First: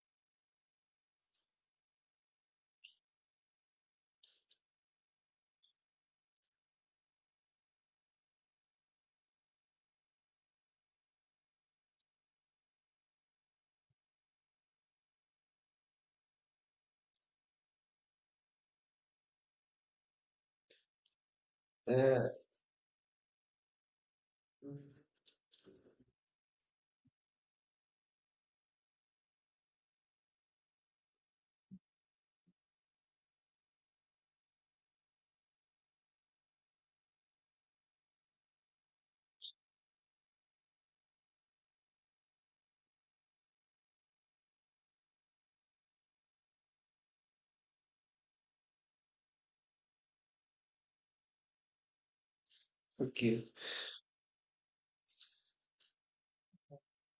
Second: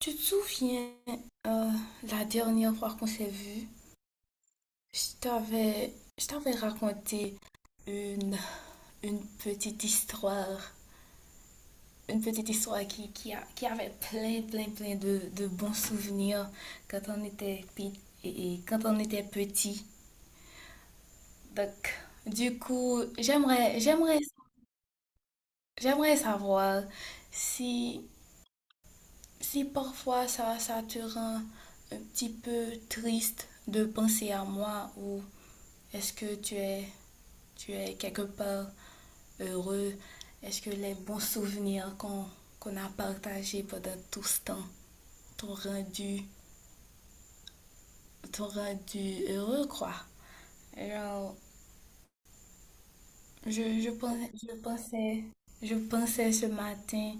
Tu te souviens, euh, la dernière fois qu'on s'est vu, je t'avais, je t'avais raconté une, une petite histoire, une petite histoire qui avait plein de bons souvenirs quand et quand on était petit. Donc, Euh, du coup, j'aimerais savoir si, si parfois ça te rend un petit peu triste de penser à moi, ou est-ce que tu es quelque part heureux? Est-ce que les bons souvenirs qu'on a partagés pendant tout ce temps t'ont rendu, t'ont rendu heureux, quoi? Alors, OK. Je, je, pensais, je, pensais, je pensais ce matin,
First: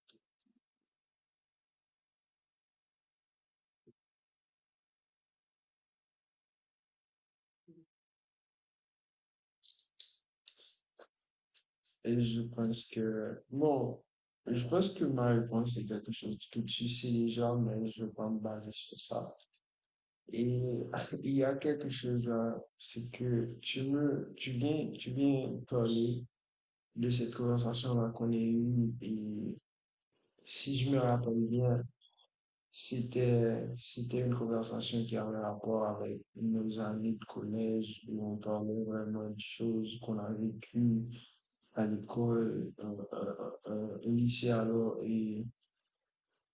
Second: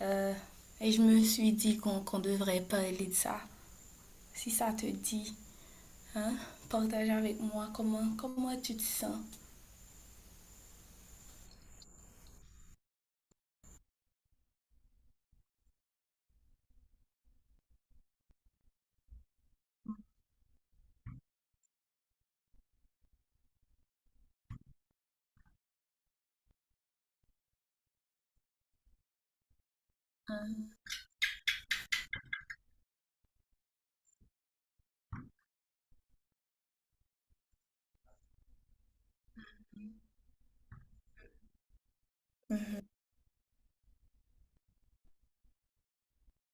euh, et je me suis dit qu'on devrait parler de ça. Si ça te dit, hein, partage avec moi comment tu te sens. je pense que, bon, je pense que ma réponse est quelque chose que tu sais déjà, mais je vais pas me baser sur ça. Et il y a quelque chose là, c'est que tu viens parler de cette conversation-là qu'on a eue, et si Hein. je me rappelle bien, c'était une conversation qui avait rapport avec nos années de collège, où on parlait vraiment de choses qu'on a vécues à l'école, Mhm. Au lycée alors,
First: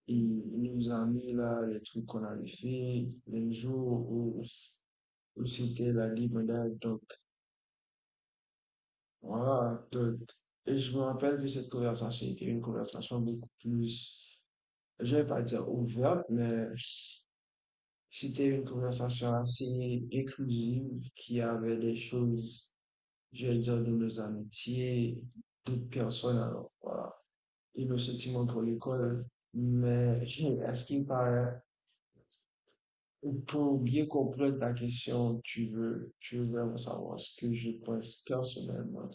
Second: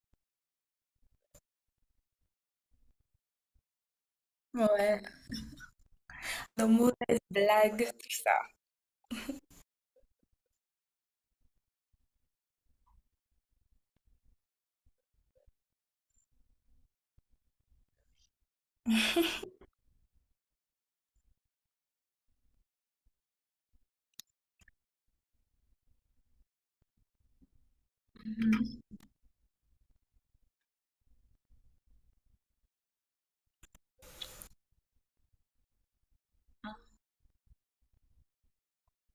et il nous a mis là les trucs qu'on avait fait, les jours Ouais, où c'était la nos limonade, donc mauvaises blagues, tout ça. voilà, donc, Et je me rappelle que cette conversation était une conversation beaucoup plus, je vais pas dire ouverte, mais c'était une conversation assez inclusive qui avait des choses, je vais dire, de nos amitiés, d'autres personnes alors, voilà. E no sentiment pour Mhm. l'école, mais à ce qui me paraît, pour bien comprendre ta question, tu veux vraiment savoir ce que je pense personnellement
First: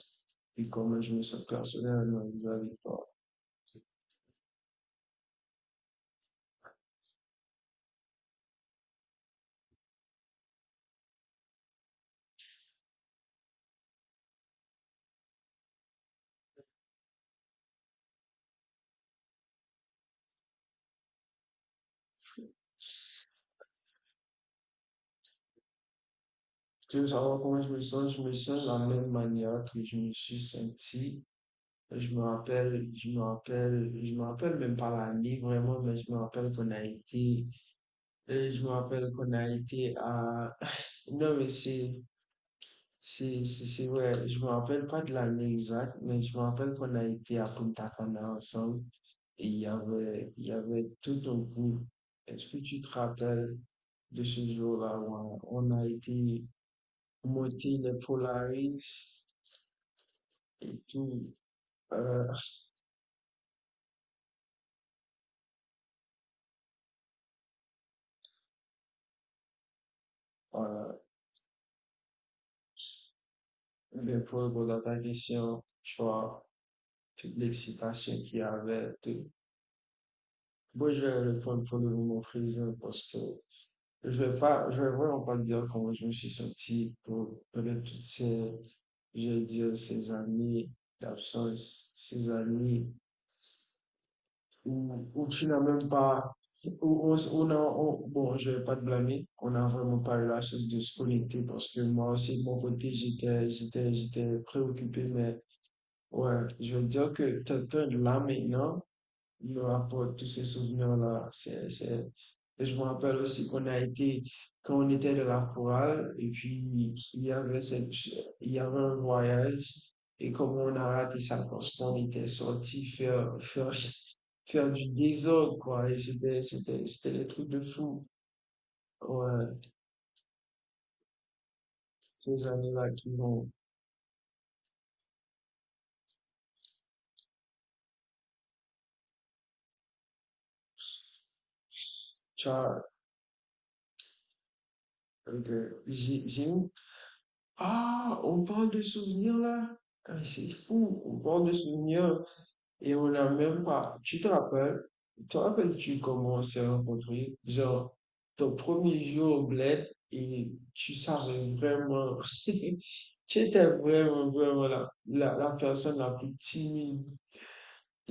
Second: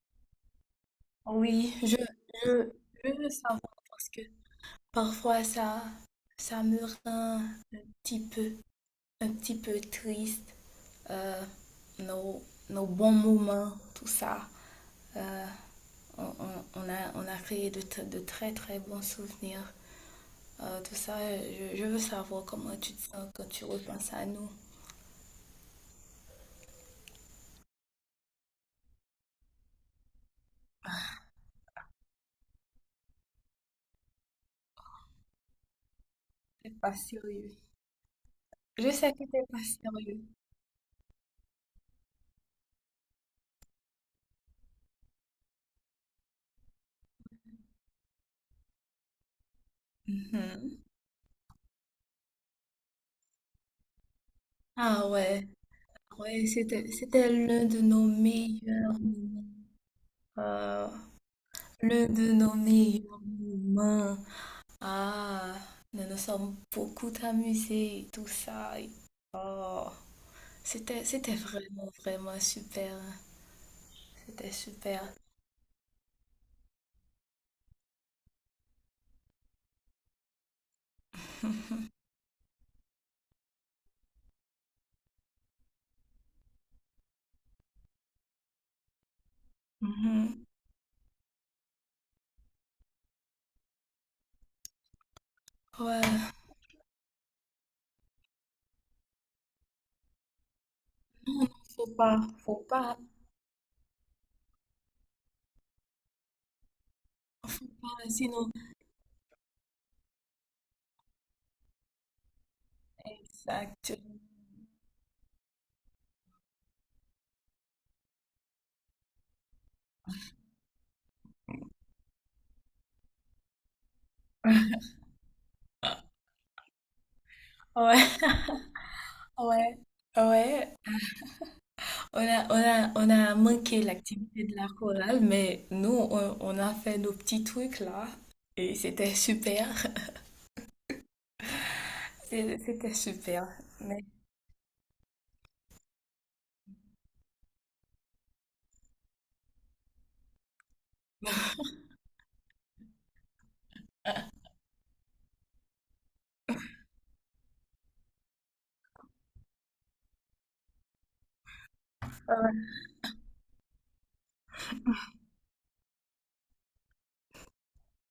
et comment je me sens Oui, personnellement vis-à-vis je, de toi. je veux savoir parce que parfois ça me rend un petit un petit peu triste. euh, nos, nos bons moments, tout ça. Euh, on a créé de très très bons souvenirs. Tout ça, je veux savoir comment tu te sens quand tu repenses à nous. Tu veux savoir comment je me sens? Je me sens de la même manière que je me suis senti. Je me rappelle même pas l'année vraiment, mais je me rappelle T'es qu'on a pas été, sérieux. Je me Je rappelle sais que qu'on t'es a pas été sérieux. à, non mais c'est vrai, je me rappelle pas de l'année exacte, mais je me rappelle qu'on a été à Punta Cana ensemble et il y Mhm. avait tout un groupe. Est-ce que tu te rappelles de ce jour-là Ah où ouais, on a été ouais, c'était l'un monter de les nos meilleurs Polaris moments. et Euh, tout? Le euh, de nos meilleurs moments. Ah, nous nous sommes beaucoup amusés, et tout ça. Et- oh, c'était vraiment, vraiment super. le C'était propos dans ta super. question, tu vois, toute l'excitation qu'il y avait, tout. Moi, je vais répondre pour le moment présent parce que je vais vraiment pas te dire comment je me suis senti pour toutes ces, je vais dire, ces Mhm. années d'absence, ces années où, où tu n'as même Ouais, pas, où bon, je vais pas te blâmer, on n'a vraiment pas eu la chance de se connecter parce que moi aussi, de mon faut côté, pas, j'étais préoccupé, mais ouais, je veux dire que quelqu'un de pas, là sinon. maintenant me rapporte tous ces souvenirs-là. C'est... Je me rappelle aussi qu'on a Exact. été, quand on était de la chorale, et puis il y avait cette, il y avait un voyage, et comment on a raté ça parce qu'on était sorti faire du désordre, quoi. Et c'était des trucs de Ouais, fou. Ouais, ouais, ouais. Ces années-là qui On a vont. manqué l'activité de la chorale, mais nous, on a fait nos petits trucs là. Et c'était super. Tu C'est- vois, c'était super. Mais, donc, j'ai eu... Ah, on parle de souvenirs là? Ah, mais c'est fou, on parle de souvenirs et on n'a même pas. Tu te rappelles? Te rappelles-tu comment on s'est rencontrés? Genre, ton premier jour au bled et tu savais vraiment. ouais. Tu étais vraiment, vraiment la personne la plus timide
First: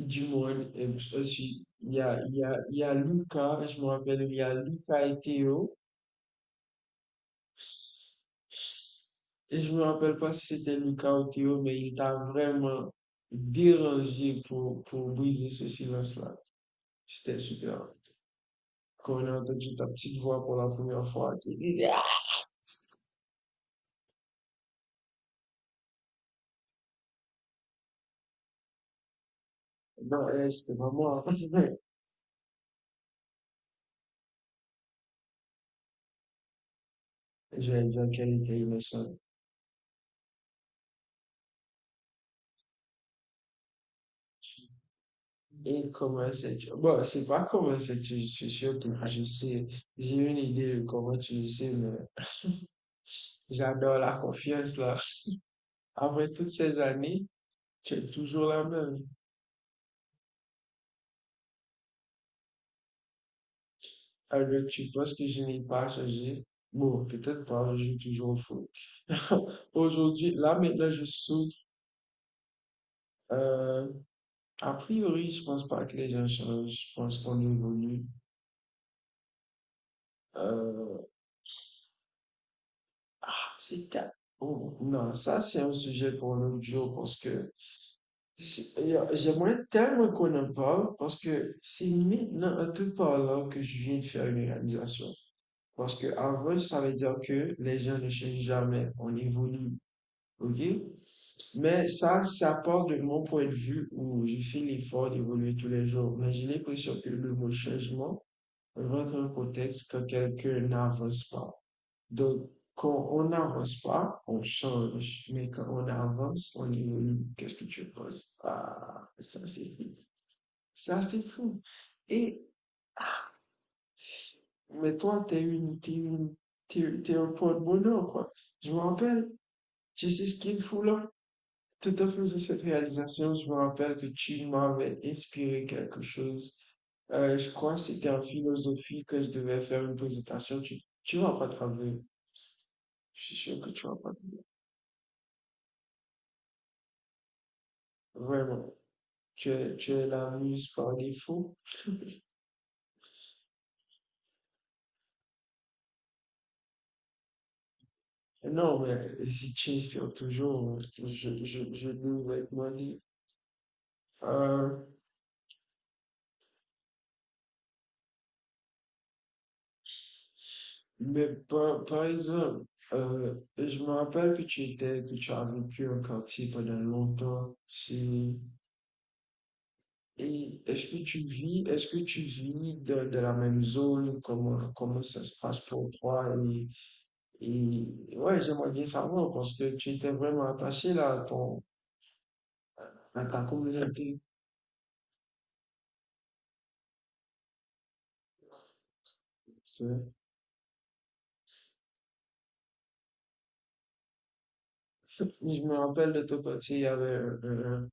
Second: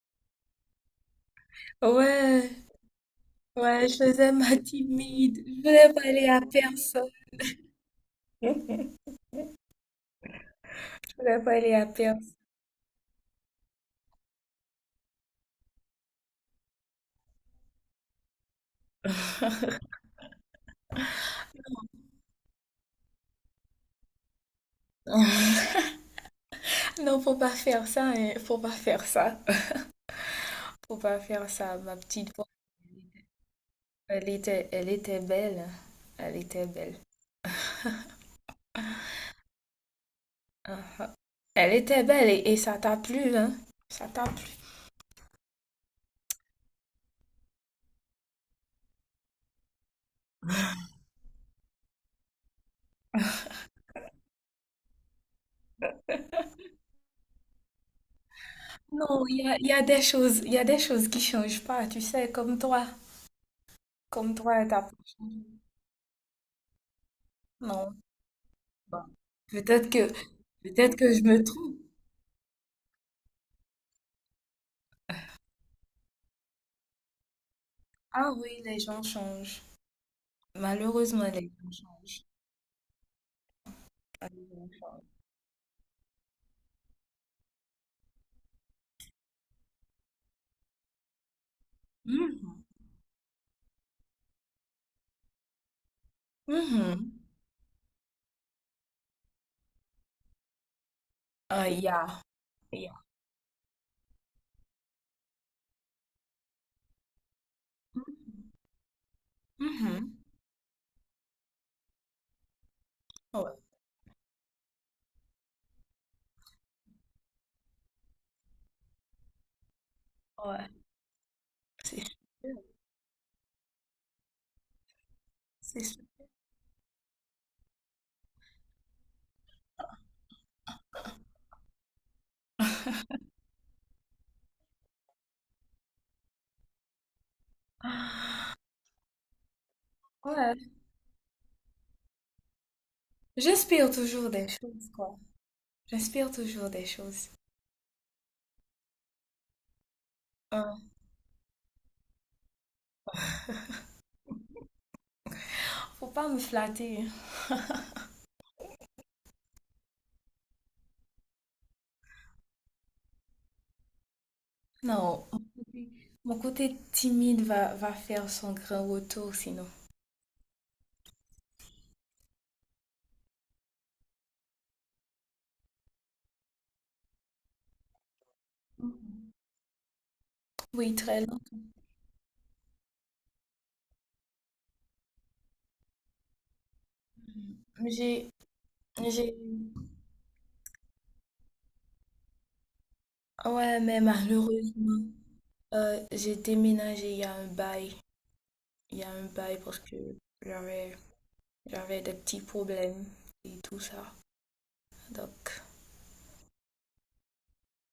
du monde. Et je suis, Ouais, il y a Lucas, je me ouais, je rappelle, faisais il y a ma Lucas et timide. Je Théo. voulais pas aller à personne. Je Et je me rappelle pas si c'était Lucas ou voulais pas Théo, aller mais à il t'a personne. vraiment dérangé pour briser ce silence-là. C'était super. Quand on a entendu ta petite voix pour la première fois qui disait ah! Non, faut pas faire ça, hein. Faut pas faire ça. Non, elle, c'était pas Faut pas moi. faire ça, ma petite voix. Elle était belle, hein. Elle était belle. Je vais dire qu'elle était innocente. Ah. Elle était belle et ça t'a plu, hein? Ça t'a plu. Et comment sais-tu? Bon, c'est pas comment sais-tu, je suis sûr que je sais. J'ai une idée de comment tu le sais, mais j'adore la confiance là. Après toutes ces années, tu es toujours la même. Non, il y a des choses, il y a des choses qui changent pas, tu sais, comme toi. Comme toi, Alors, elle t'a tu pas penses que changé. je n'ai pas changé? Bon, peut-être pas, je Non. joue toujours au foot. Bon. Peut-être que, Aujourd'hui, là maintenant, peut-être je que je me saute. trompe. Euh, A priori, je pense pas que les gens changent. Je pense qu'on évolue. Ah oui, les gens changent. Euh, Malheureusement, les gens changent. C'est ta-... Ah, les gens Oh, changent. non, ça, c'est un sujet pour l'autre jour parce que j'aimerais tellement qu'on en parle parce que c'est maintenant Mhm. en te parlant que je viens de faire une réalisation. Parce que avant, ça veut dire Mhm. que les gens ne changent jamais. On évolue. OK? Mais Yeah. ça part Yeah. de mon point de vue où je fais l'effort d'évoluer tous les jours. Mais j'ai l'impression que le mot changement rentre en contexte quand Mhm. quelqu'un n'avance pas. Donc, quand on Ouais. n'avance pas, on change. Mais quand on avance, on évolue. Qu'est-ce que tu penses? Ah, ça c'est fou. Ouais. Ça c'est fou. C'est sûr. Et, mais toi, C'est sûr. T'es un point de bonheur, quoi. Je me rappelle, tu sais ce qu'il faut là? Tout à fait, c'est cette réalisation, je me rappelle que tu m'avais inspiré quelque chose. Je crois que c'était en philosophie que je devais faire une Ouais. présentation. Tu vas pas travailler. Je suis sûr que tu J'espère vas pas. toujours des choses, quoi. J'espère toujours des choses. Vraiment. Tu es la muse Hein. par défaut. Faut pas me flatter. Non, mais si tu inspires toujours, je nous vais te demander. Euh, Non. Mon côté timide va faire son grand retour, sinon. Par exemple, je me rappelle que tu étais, que tu as vécu un quartier pendant longtemps. C'est... Mhm. Et est-ce Oui, que tu très long. vis, est-ce que tu vis de la même zone? Comment ça se passe pour toi? Et J'ai, ouais, j'aimerais bien savoir j'ai, parce que tu étais vraiment attaché là à ton, à ta ouais, mais communauté. malheureusement. J'ai déménagé il y a un bail, il y a un bail Parce parce que que... j'avais j'avais des petits problèmes et tout ça. Je Donc, me rappelle de ton côté, il y avait,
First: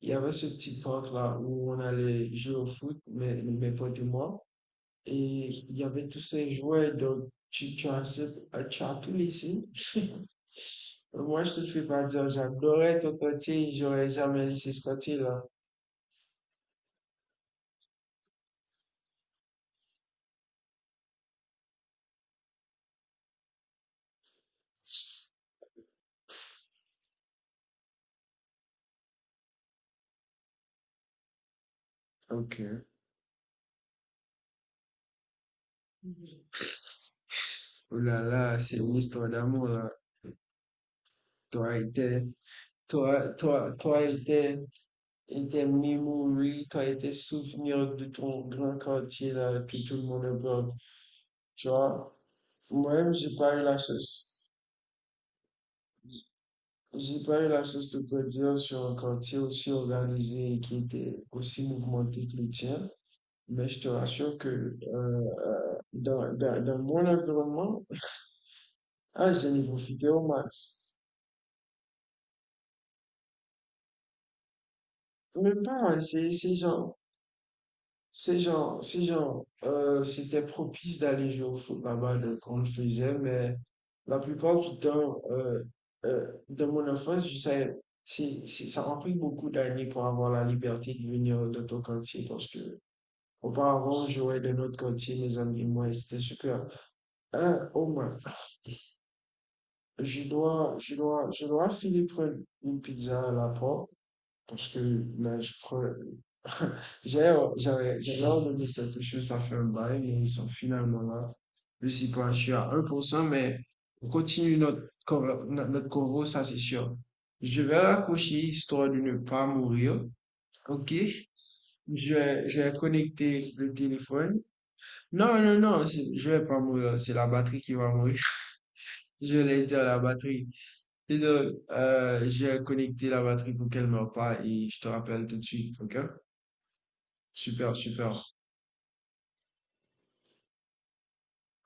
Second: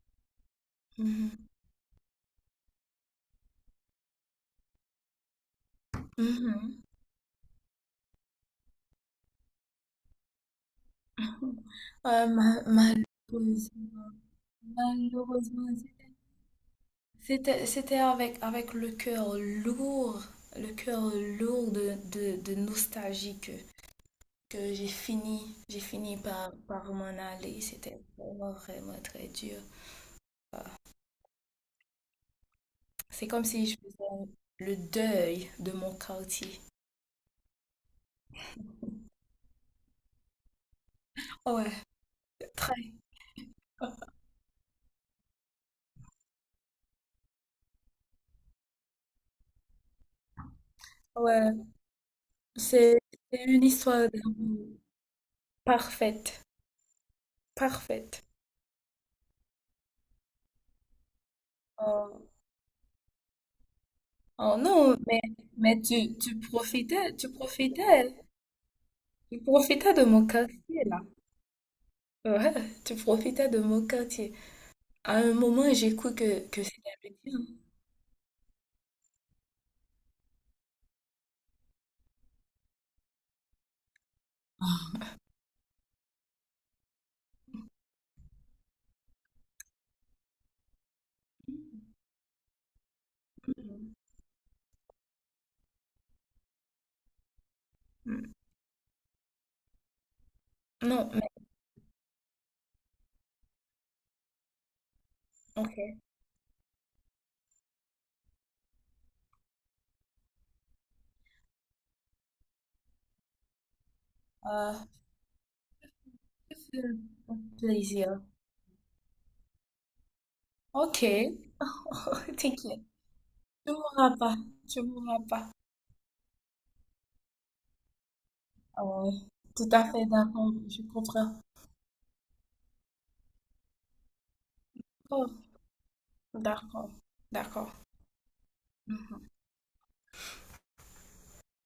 il y avait ce petit parc là mhm, où on allait jouer au foot, mes potes et moi. Et il y avait tous ces mhm. jouets, donc tu as tout laissé. Moi, je te fais pas dire, Ouais, j'adorais ton côté, j'aurais jamais laissé ce côté-là. malheureusement, c'était avec le cœur lourd de nostalgie que, j'ai fini par m'en aller. C'était vraiment vraiment très dur. OK. C'est comme si je faisais le deuil de mon quartier. Oh là là, c'est une histoire d'amour, là. Ouais, Toi et tes, très. Toi et tes memories, toi et tes souvenirs de ton grand quartier, là, que tout le monde aime. Ouais, Tu vois, c'est moi-même, j'ai c'est pas une eu la histoire chance. d'amour parfaite, J'ai pas eu la chance de parfaite. grandir sur un quartier aussi organisé et qui était aussi Oh, mouvementé que le tien. Mais je te rassure que oh non, euh, mais, mais tu, tu dans mon profitais, tu environnement, profitais, ah, tu j'en ai profitais de profité au mon quartier max. là. Ouais, tu profitais de mon quartier. À un Mais moment, j'ai pareil, cru que c'était le tien. C'est genre, c'était propice d'aller jouer au foot là-bas, donc on le faisait, mais la plupart du temps, dans mon enfance, je savais, ça m'a pris beaucoup d'années pour avoir la liberté de venir dans ton quartier parce que auparavant, on jouait dans notre quartier, mes amis et moi, et c'était super. Un, au moins. Mm. Non, mais Je dois finir prendre une pizza à la porte parce que là, je ok. crois, j'avais ordonné quelque chose, ça fait un bail, mais ils sont finalement là. Je sais pas, je suis à 1%, mais on continue Ah, notre corps, ça c'est c'est sûr. un Je vais plaisir. raccrocher histoire de ne pas mourir. OK? Ok, Je vais t'inquiète. connecter Tu le mourras pas, téléphone. tu mourras Non, pas. non, non, c'est- je vais pas mourir, c'est la batterie qui va mourir. Ah ouais, Je l'ai tout dit à à la fait batterie. d'accord, je Et comprends. donc, j'ai connecté la batterie pour qu'elle ne meure pas et je te rappelle Oh, tout de suite, OK? d'accord, d'accord. Super, super. Mhm.